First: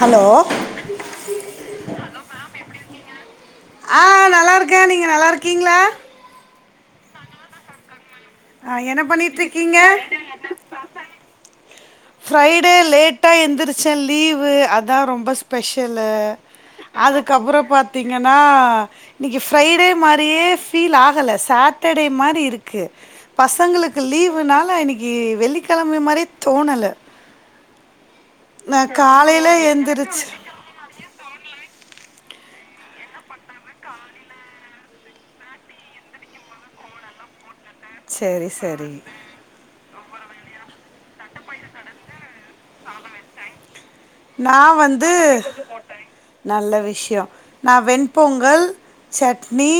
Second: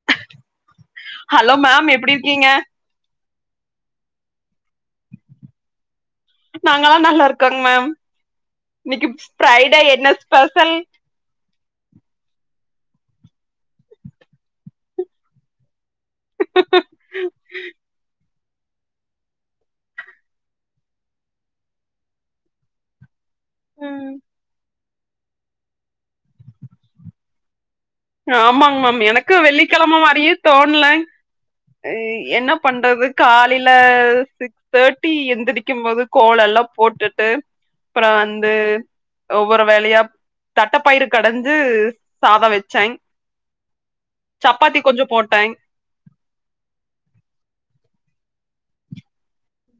Hello hello ma'am எப்டி இருக்கீங்க அ நல்லா இருக்கே நீங்க நல்லா இருக்கீங்ளா நாங்களா நல்லா இருக்கோங்க மேம் ஆ என்ன இன்னக்கி பண்ணிட்டு இருக்கீங்க ஃப்ரைடே என்ன ஸ்பெஷல் ஃப்ரைடே லேட்டா எந்திருச்சே லீவு அதா ரொம்ப ஸ்பெஷலு அதுக்கப்புற பாத்திங்கன்னா இன்னக்கி ஃப்ரைடே மாரியே ஃபீல் ஆகல சாட்டர்டே மாரி இருக்கு பசங்களுக்கு ம் லீவுனால இன்னக்கி வெள்ளிக்கிழமை மாரியே தோணல ஆமாங்க நா மேம் எனக்கு காலையில வெள்ளிக்கிழம எந்திரிச்சு மாரியே தோண்லங் அ என்ன பண்றது காலைல தி தேர்ட்டி எந்திடிக்கு போது கோலல்லா போட்டுட்டு அப்புற சரி வந்து சரி ஒவ்வொரு வேலையா தட்டப்பயிறு கடஞ்சு சாத வச் சேங் சப்பாத்தி கொஞ்சோ போட்டேங் போட்டைங் நல்ல விஷ்யோ நா வெண் பொங்கல் சட்னி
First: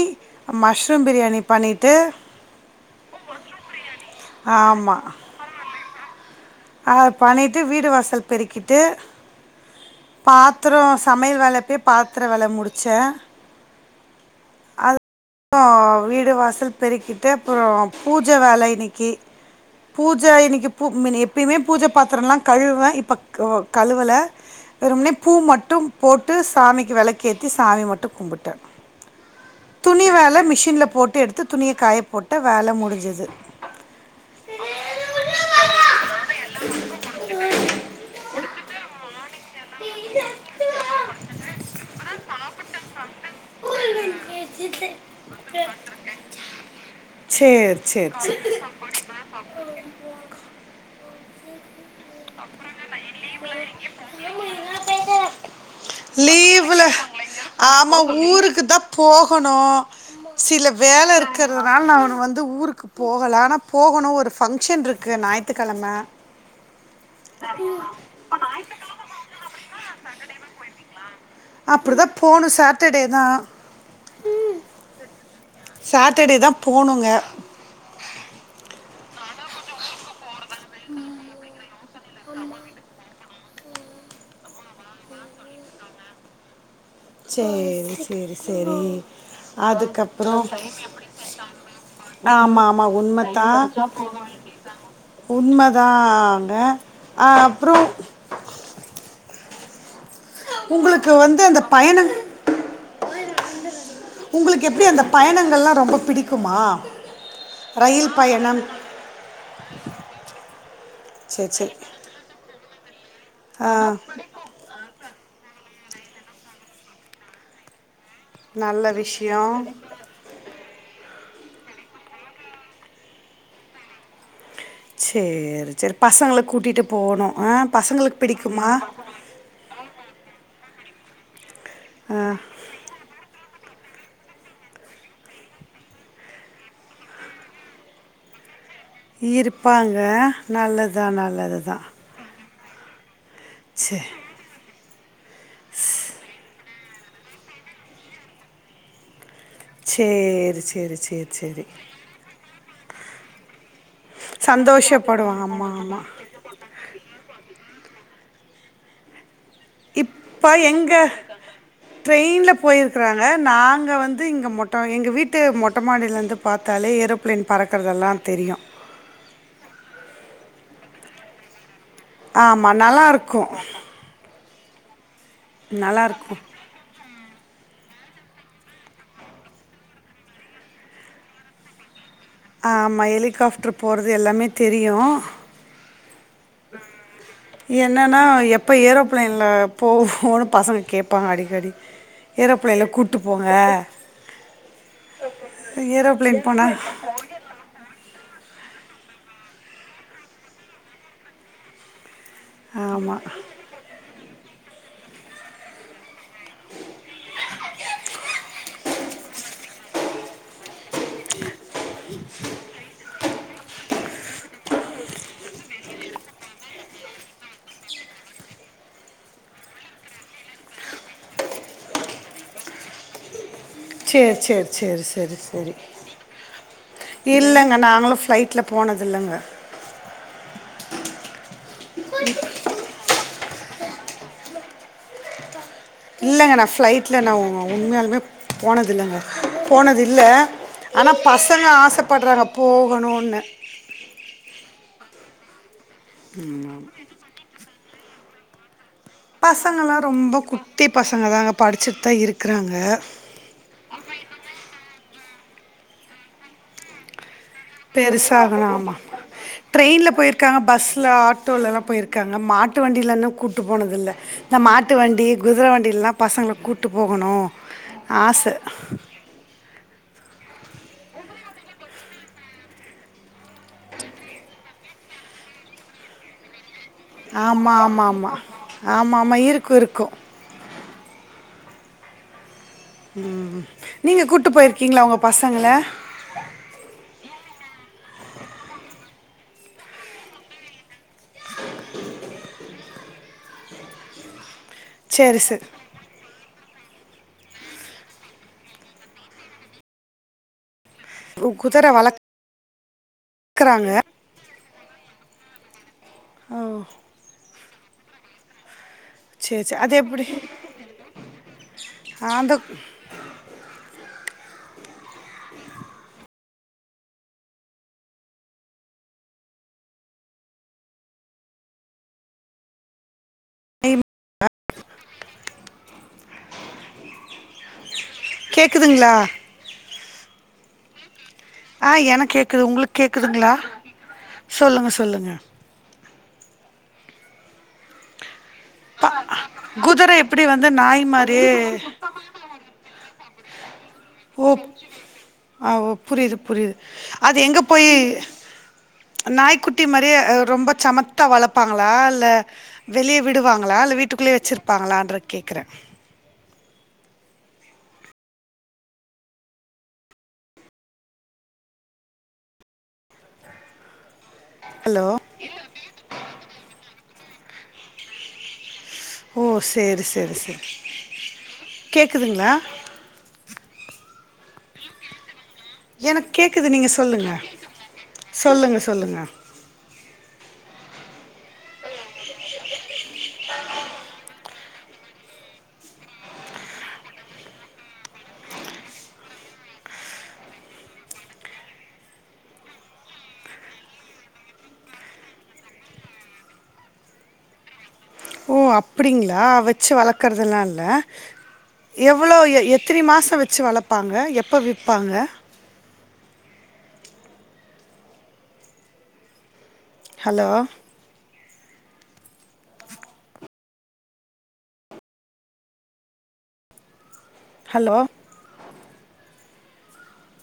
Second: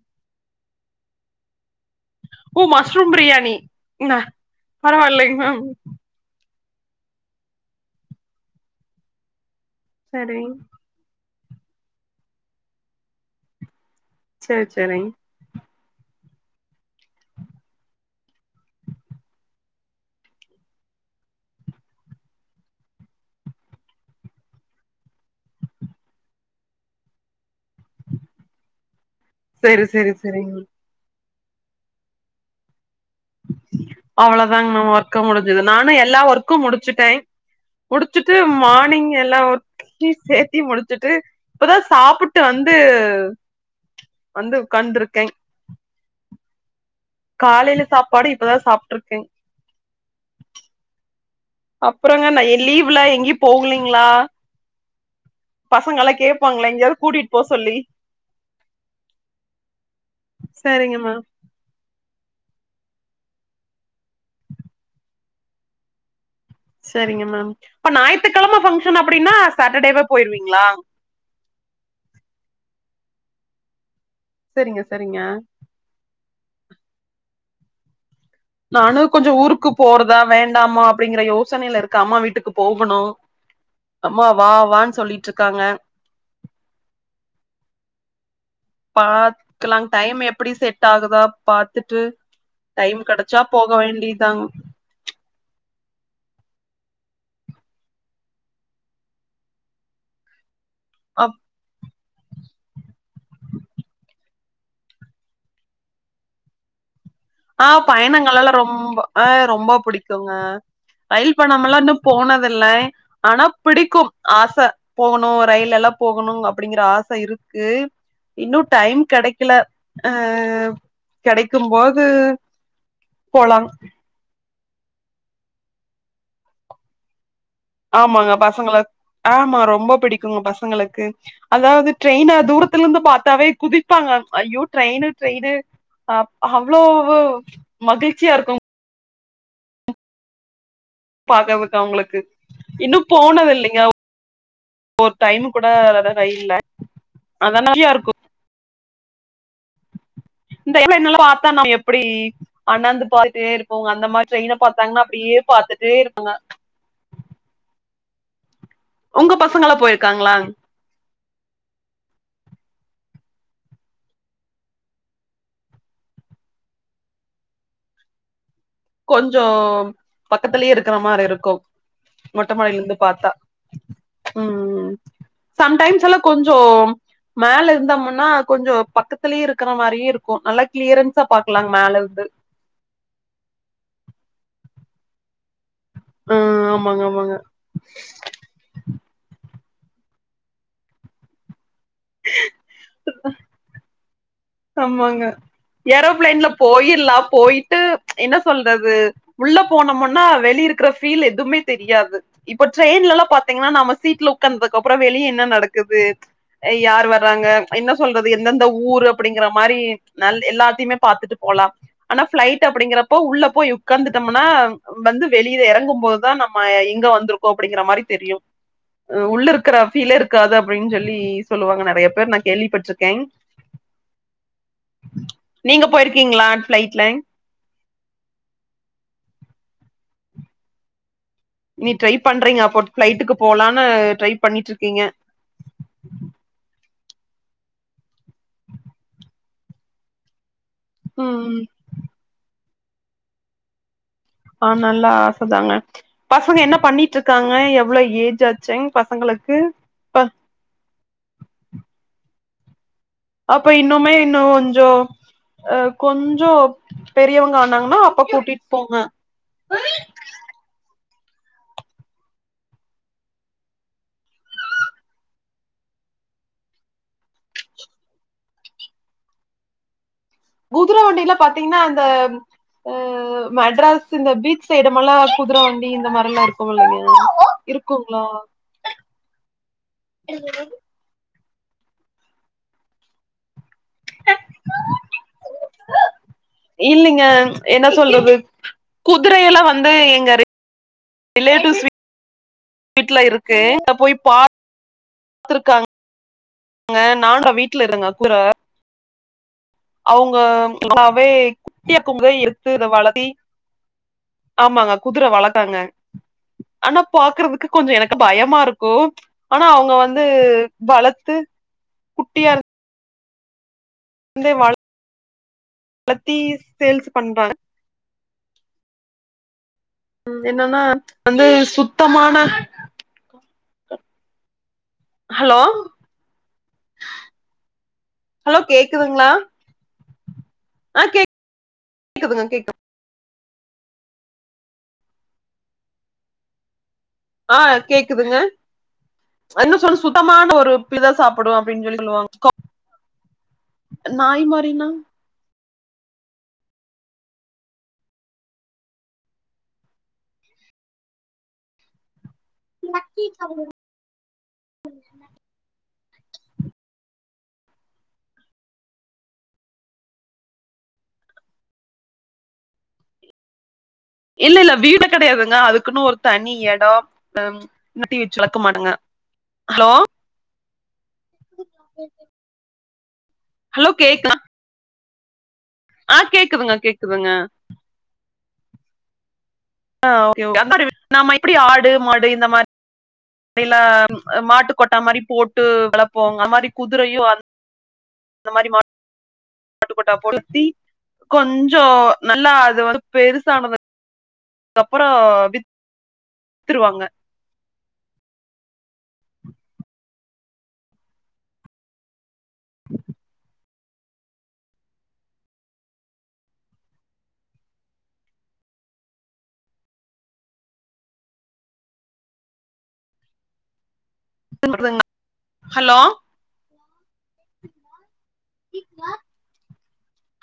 மஷ்ரூம் பிரியாணி பண்ணிட்டு ஓ மஷ்ரூம் பிரியாணி இன்ன பரவா இல்லைங் மேம் அத பண்ணிட்டு வீடு வாசல் பெருக்கிட்டு சரிங் பாத்ரோ சமையல் வேல அப்பியே பாத்ரோ வேல முடிச்சே சேரி செரிங் ப்றோ வீடு வாசல் பெருக்கிட்டு அப்றோ பூஜ வேல இன்னைக்கி பூஜ இன்னைக்கி பூ மே எப்பிமே பூஜ பாத்ரலா கழுவே இப்ப கழுவல வெறும்னே பூ மட்டு போட்டு சாமிக்கு வெளக்கேத்தி சாமி மட்டு கும்புட்டே சேரி துணி சேரி வேல சேரிங் மிஷின்ல போட்டு எடுத்து துணிய காய போட்டா வேல முடிஞ்சிது அவ்ளதாங் மேம் ஒர்க் க்கு முடிஞ்சிது நானு எல்லா ஒர்க்கு முடிச்சிட்டே முடிச்சிட்டு மார்னிங் எல்லா ஒர்க் க்கு சேத்தி முடிச்சுட்டு இப்ப தா சாப்புட்டு வந்து வந்து உக்காந்துருக்கே [inaudible] காலைல சேர் சாப்பாடு சேர் இப்பதா சாப்ட்ருக்கே அப்றங்க நா இ லீவ்ல எங்கியு போகுலிங்ளா லீவுல சொல்லி ஆமா ஊருக்குதா போகணு சில சரிங்க மேம் வேலருக்கு க்கறதுனால நானு வந்து ஊருக்கு போகல ஆனா போகுணு ஒரு ஃபங்க்ஷன் ருக்கு ஞாயித்துக் கெழம சரிங்க மேம் இப்ப ஞாயித்துக் கெழம ஃபங்க்ஷன் அப்டினா சாட்டர்டேவே போயிருவிங்ளா அப்டிதா போணு சாட்டர்டேதா செரிங்க செரிங்க சாட்டர்டேதா போணுங்க நானு கொஞ்சோ ஊருக்கு போறதா வேண்டாமா அப்டிங்ற யோசனைல இருக்கே அம்மா வீட்டுக்கு போகணு அம்மா வா வான் சொல்லிட்ருக்காங்க சேரி சேரி சேரி பாக்கலா டைம் அதுக்கப்றோ எப்டி செட் ஆகுதா பாத்துட்டு ஆமா ஆமா டைம் கெடச்சா உண்மத்தா போக வேண்டிதாங்க உண்ம தாங்க அ அப்றோ உங்குளுக்கு அப் வந்து அந்த பயண உங்குளுக்கு எப்டி அந்த பயணங்கள்லா ரொம்ப பிடிக்குமா ஆ ரயில் பயணங்களலா பயணம் ரொம்ப ஆ ரொம்ப புடிக்குங்க ரயில் சரி சரி பயணமெல்லா இன்னு போனதில்லை ஆனா ஆ பிடிக்கு ஆச போணு ரயில்லலா போகணு அப்டிங்கற ஆச இருக்கு இன்னு நல்ல டைம் கெடைக்ல விஷயம் அ கெடைக்கும்போது போலா சேரி சேரி பசங்கள கூட்டிட்டு போவுனு ஆ பசங்களுக்கு ஆமாங்க பிடிக்குமா பசங்கள ஆமா ரொம்ப பிடிக்குங்க பசங்களுக்கு அதாது ஆ ட்ரெய்னா தூர த்துலந்து பாத்தாவே குதிப்பாங்க அய்யோ ட்ரெயினு ட்ரெயினு அ ஹவ்ளோவு மகிழ்ச்சியா இருக்கு இருப்பாங்க நல்லதுதா நல்லதுதா உங்குளுக்கு இன்னு போனதில்லிங் சேரி ஒரு டைமு கூட ரயில்ல அதனாலயு இருக்கு சேரி இந்த ஏர் பிளேன்லா பாத்தா நம்ம எப்டி அண்ணாந்து பாத்துட்டே இருப்போ அந்த மாரி ட்ரெய்ன பாத்தாங்னா அப்டியே சந்தோஷப்படுவாங்க ஆமாம் பாத்துட்டே ஆமாம் இருப்பாங்க உங்க பசங்கள்லா போ இப்ப எங்க ட்ரெயின்ல போயிருக்குறாங்க நாங்க வந்து இங்க மொட்ட எங்க வீட்டு மொட்ட மாடிலந்து பாத்தாலே ஏரோப்ளேன் பறக்குறதெல்லா தெரியு கொஞ்சோ பக்கத்திலயே இருக்கிற மாரி இருக்கு மொட்ட ஆமா மாடிலிந்து பாத்தா நல்லாருக்கும் ம் ம் சம்டைம்ஸ்ஸெல்லா நல்லாருக்கும் கொஞ்சோ மேல இருந்தமுன்னா கொஞ்சோ பக்கத்துலயே இருக்கிற மாரியு இருக்கு நல்லா கிளியரன்ஸா பாக்கலாங் மேல இருந்து ஆமா ஹெலிகாப்டர் போறது எல்லாமே தெரியு ம் ஆமாங்க ஆமாங்க ம் என்னன்னா ப்போ ஏரோப்ளேன்ல போவோனு பசங்க கேப்பாங்க அடிக்கடி ஏரோப்ளேன்ல கூப்டு போங்க ஆமாங்க ஏரோப்ளேன் ஏரோப்ளேன்ல போனா போயில்லா போயிட்டு என்ன சொல்றது உள்ள போனமுன்னா வெளிய இருக்குற ஃபீல் எதுமே தெரியாது இப்ப ஆமா ட்ரெய்ன்லெல்லா பாத்தீங்கன்னா நம்ம சீட்ல உக்கந்தா அப்புறோ வெளிய என்ன நடக்குது யார் வர்றாங்க என்ன சொல்றது எந்தெந்த ஊரு அப்டிங்கிற மாரி எல்லாத்தியுமே பாத்துட்டு போலா ஆனா பிளைட் அப்டிங்கறப்போ உள்ள போயி உக்காந்துட்டமுனா வந்து வெளியில எறங்கு போதுதா நம்ம எங்க வந்திருக்கோ அப்டிங்கிற மாரி தெரியு உள்ள இருக்கிற ஃபீலே இருக்காது அப்டின் சொல்லி சொல்லுவாங்க நெறைய பேர் நா கேள்விப்பட்டிருக்கே சேர் சேர் சேர் செரி செரி நீங்க போயிருக்கீங்களா ஃபிளைட்ல இல்லங்க நாங்களு ஃப்ளைட் ல போனதுல்லங்க நீ ட்ரை பண்றீங்கப்ப பிளைட்டுக்கு போலான்னு ட்ரை பண்ணிட்டுருக்கீங்க இல்லங்க நா ஃப்ளைட்ல நா உண்மையாலுமே போனதல்லங்க போனது இல்ல ஆனா ம் பசங்க ஆசைப்பட்றாங்க போகணுன்னு ஆஹ் நல்லா ஆச தாங்க பசங்க என்ன பண்ணிட்டுருக்காங்க எவ்வளவு ஏஜ் ஆச்சுங் பசங்களுக்கு பசங்கள்லா ப ரொம்ப குட்டி பசங்க தாங்க படிச்சுட்டு தா இருக்கறாங்க அப்ப இன்னுமே இன்னு கொஞ்சோ அ கொஞ்சோ பெரியவங்க ஆனாங்கன்னா அப்ப பெருச கூட்டிட்டு ஆகலா ஆமா போங்க ட்ரெயின்ல போயிருக் காங்க பஸ்ல ஆட்டோலல்லா போயிருக்காங்க மாட்டு வண்டியிலன்னு கூட்டு போனதில்ல இந்த மாட்டு வண்டி குதிரை வண்டில்லா பசங்கள கூப்ட்டு போகணு ஆச குதர வண்டில பாத்தீங்னா அந்த அ மெட்ராஸ் இந்த பீச் சைட்மல்லா குதிர வண்டி இந்த மாரி எல்லா இருக் போவலங்க ஆமா ஆமா இருக்குங்ளா ஆமா ஆமா ஆமா இருக்கு இருக்கு ம் நீங்க கூட்டு போயிருக்கீங்ளா உங்க பசங்கள இல்லிங்க என்ன சொல்றது குதிரையெல்லா வந்து எங்க ரிலேட்டிவ்ஸ் வீட்ல இருக்கு போய் பாத் சேரி சேரி துருக்காங் க நாண்டா வீட்டுல தாங்க குதர அவங்க ளாவே குதிர குட்டிாக்கும்போதே எடுத்து இத வளத்தி வளக்குறாங்க ஆமாங்க குதுர வளகாங்க ஓ ஆனா பாக்குறதுக்கு கொஞ்சோ எனக்கு பயமா இருக்கு ஆனா சேரி சேரி அவங்க அது வந்து எப்டி வளத்து குட்டியா அந்த இருக் ந்தே வள வளத்தி சேல்ஸ் பண்றாங்க ம் என்னன்னா வந்து சுத்தமான [unintelligible] ஹலோ ஹலோ கேக்குதுங்களா கேக்குதுங்ளா ஆ கேக் ஆ எனக் கேக்குது உங்களுக் கேக்குதுங்ளா சொல்லுங்க சொல்லுங்க ஆ கேக்குதுங்க ப என்ன சொல் குதிர எப்படி சுத்தமான வந்து ஒரு நாய் [unintelligible] மாரியே சாப்புடு அப்டின்னு சொல்லி சொல்லுவாங் ஓ மாரினா ஆ ஓ புரிது புரிது அது எங்க போய் நாய்க்குட்டி மாரியே அ ரொம்ப சமத்தா வளப்பாங்களா இல்ல வெளிய விடுவாங்களா இல்ல வீட்டுக்குள்ளயே வச்சிருப்பாங்களன்ற கேக்குற இல்ல இல்ல வீடுல ஹலோ கெடையாதுங்க அதுக்குன்னு ஒரு தனி எடொ ஹம் நட்டி வச்சு வளக்க மாட்டாங்க ஓ ஹலோ சேரி சேரி செரி கேக்குதுங்ளா ஹலோ கேக்கா எனக் கேக்குது கேக்குதுங்க நீங்க கேக்குதுங்க சொல்லுங்க சொல்லுங்க சொல்லுங்க [unintelligible] நம்ம எப்டி ஆடு மாடு இந்த மார் ரில்லா மாட்டு கொட்டா மாரி போட்டு வளப்போங்க அந்த மாரி குதிரையு அந் ந்த மாரி மா ட்டுக்கொட்டா பொறுத்தி கொஞ்சொ நல்லா அது வந்து பெருசானதுக் கப்பறோ வித் துருவாங்க ஓ அப்டிங்களா வெச்சு வளக்குறதுல்லால்ல எவ்ளோ எ எத்தனி மாசொ வச்சு வளப்பாங்க எப்போ விப்பாங்க hello [inaudible] hello hello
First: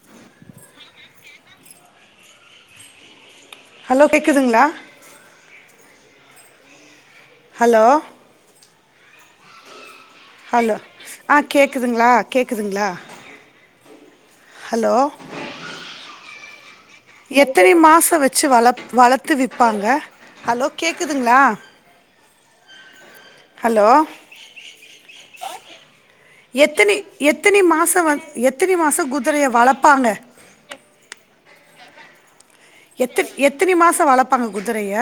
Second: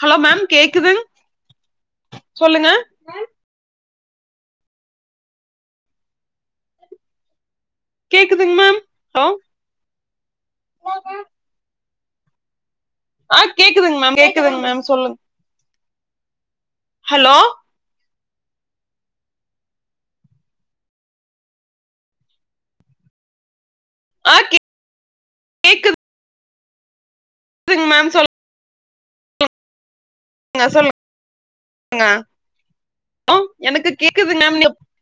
hello ma'am கேக்குது சொல்லுங்க ஹலோ கேக்குதுங்ளா ஹலோ கேக்குதுங் மேம் ஹலோ ஹலொ ஆ கேக்குதுங்ளா கேக்குதுங்ளா ஆ கேக்குதுங் மேம் கேக்குதுங் மேம் சொல்லுங் ஹலோ எத்தனை மாசோ வச்சு வள வளத்து விப்பாங்க ஹலோ கேக்குதுங்ளா ஹலோ ஆ கேக்குதுங் எத்தினி எத்தினி மாசோ மேம் வ சொல்லுங்க எத்தினி மாசோ குதிரைய வளப்பாங்க ன்ன சொல்லுங் க எத்தி எத்தினி மாசோ வளப்பாங்க மேம் குதுரைய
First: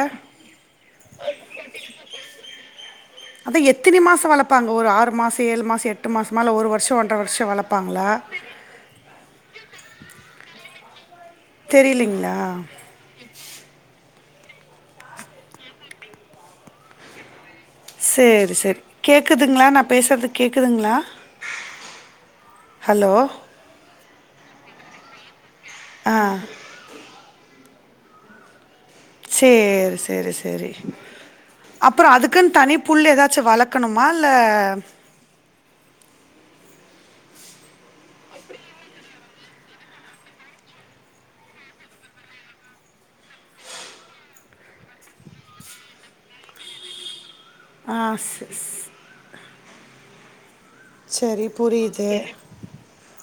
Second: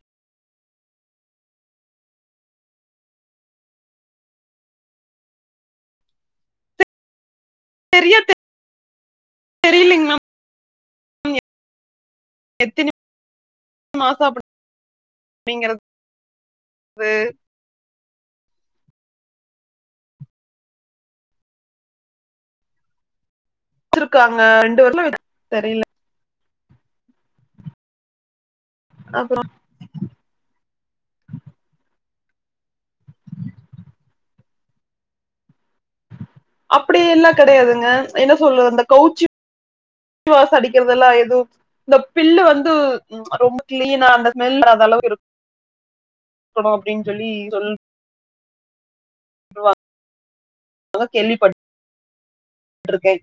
அதா எத்தினி மாசோ வளப்பாங்க ஒரு ஆறு மாச ஏழு மாச எட்டு மாசமா இல்ல ஒரு வருஷோ ஒன்ற வருஷோ வளப் பாங்ளா சரியா தெரிலீங் மேம் தெரிலிங்ளா எத்தினி [inaudible] மாசோ அப்டிங்கிறது சேரி செரி கேக்குதுங்ளா நா பேசுறது கேக்குதுங்ளா ஹலோ வெச்சுருக்காங்க ரெண்டு [inaudible] தெரில அ அப்புற சேரி செரி செரி அப்பறோ அதுக்குன்னு தனி புல் எதாச்சு வளக்கணுமா இல்ல அப்படி எல்லா கெடையாதுங்க என்ன சொல்ல இந்த கவுச்சி வாசோ அடிக்கிறதெல்லா எதுவு இந்த பில்லு வந்து ம் ரொம்ப கிளீனா அந்த ஸ்மெல் வராத அளவுக்கு இரு க்கணு அப்டின் சொல்லி சொல் ஆ ஸ் ஸ் ட்ருவா. செரி புரியுது. ட்ருக்கே.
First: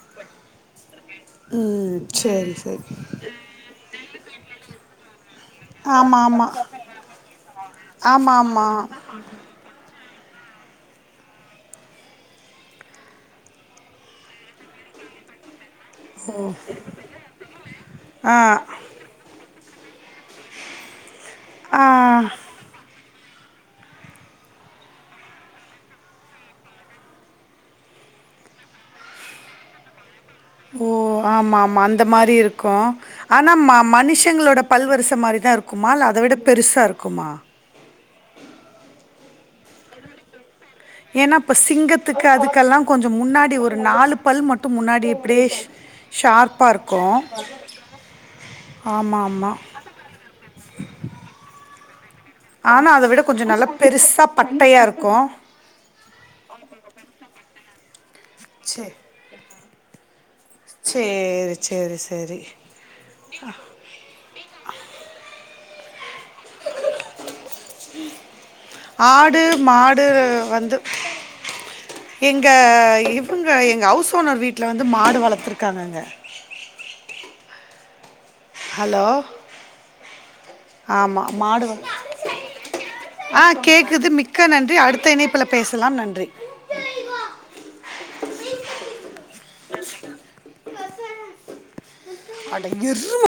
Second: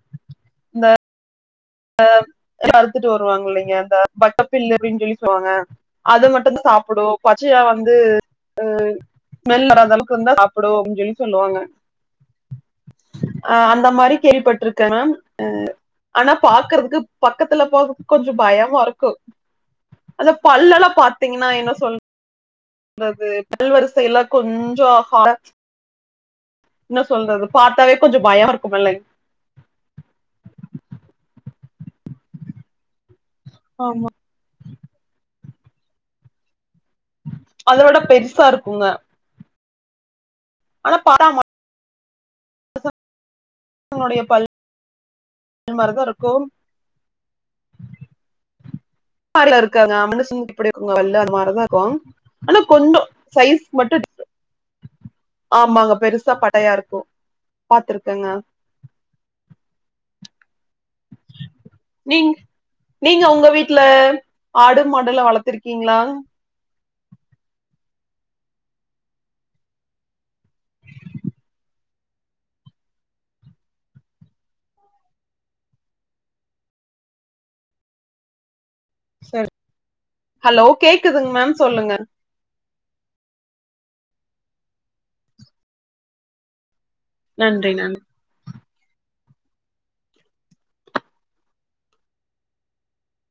ம் அ சரி சரி அறுத்துட்டு வருவாங்கில்லிங்க அந்த [inaudible] பில்லு அப்டின் சொல்லி [inaudible] அது ஆமாம் ஆமாம் மட்டுந்தா சாப்டு பச்சையா வந்து ஆமாம் அ ஆமாம் ஸ்மெல் வராத அளவுக்கு இர்ந்தா சாப்புடு அப்டின் சொல்லி சொல்லுவாங்க. அ அந்த மாரி கேள்விப்பட்டிருக்கே மேம் அ. ஆனா பாக்கறதுக்கு பக்கத்துல போறதுக்கு கொஞ்ஜோ ஆ பயமாருக்கு. அத பல்லெல்லா பாத்தீங்கனா என்ன ஆ சொல் றது. பல் வரிசை எல்லா கொஞ்சோ [inaudible] என்ன சொல்றது பாத்தாவே கொஞ்சோ பயோ இருக்குமில்லிங் ஓ ஆமா ஆமா அந்த மாரி இருக்கு ஆனா ம ம ஆமா மனுஷ் சங்களோட பல்வருச மாரிதா இருக்குமா இல்ல அத விட பெருசா இருக்குமா? அத விட பெருசா இருக்குங்க. ஆனா பாத்தா ஏனா இப்ப சிங்கத்துக்கு அதுக்கெல்லா கொஞ்சோ முன்னாடி ஒரு நாலு பல் மட்டு முன்னாடி அப்டேஷ் மாரிதா இருக்கு ஷார்ப்பாருக்கு ஆமாமா. [inaudible] மாரதாக்கு. ஆனா அத விட கொஞ்சோ நல்லா பெருசா பட்டையாருக்கு. ஆமாங்க பெருசா பட்டையா இருக்கு பாத்துருக்கங்க. செரி. சேரி சேரி சேரி அ ல்ல ஆடு மாடெல்லா வளத்துருகிங்ளா? ஆடு மாடு வந்து எங்க இவுங்க எங்க அவுஸ் ஓனர் வீட்ல வந்து மாடு வளத்துருக்காங்கங்க. ஹலோ? சரி ஹலோ ஆமா கேக்குதுங்க மேம் மாடுவ சொல்லுங்க ஆ கேக்குது மிக்க நன்றி அடுத்த இணைப்புல பேசலாம் நன்றி. நன்றி நன் அடங் ர்மா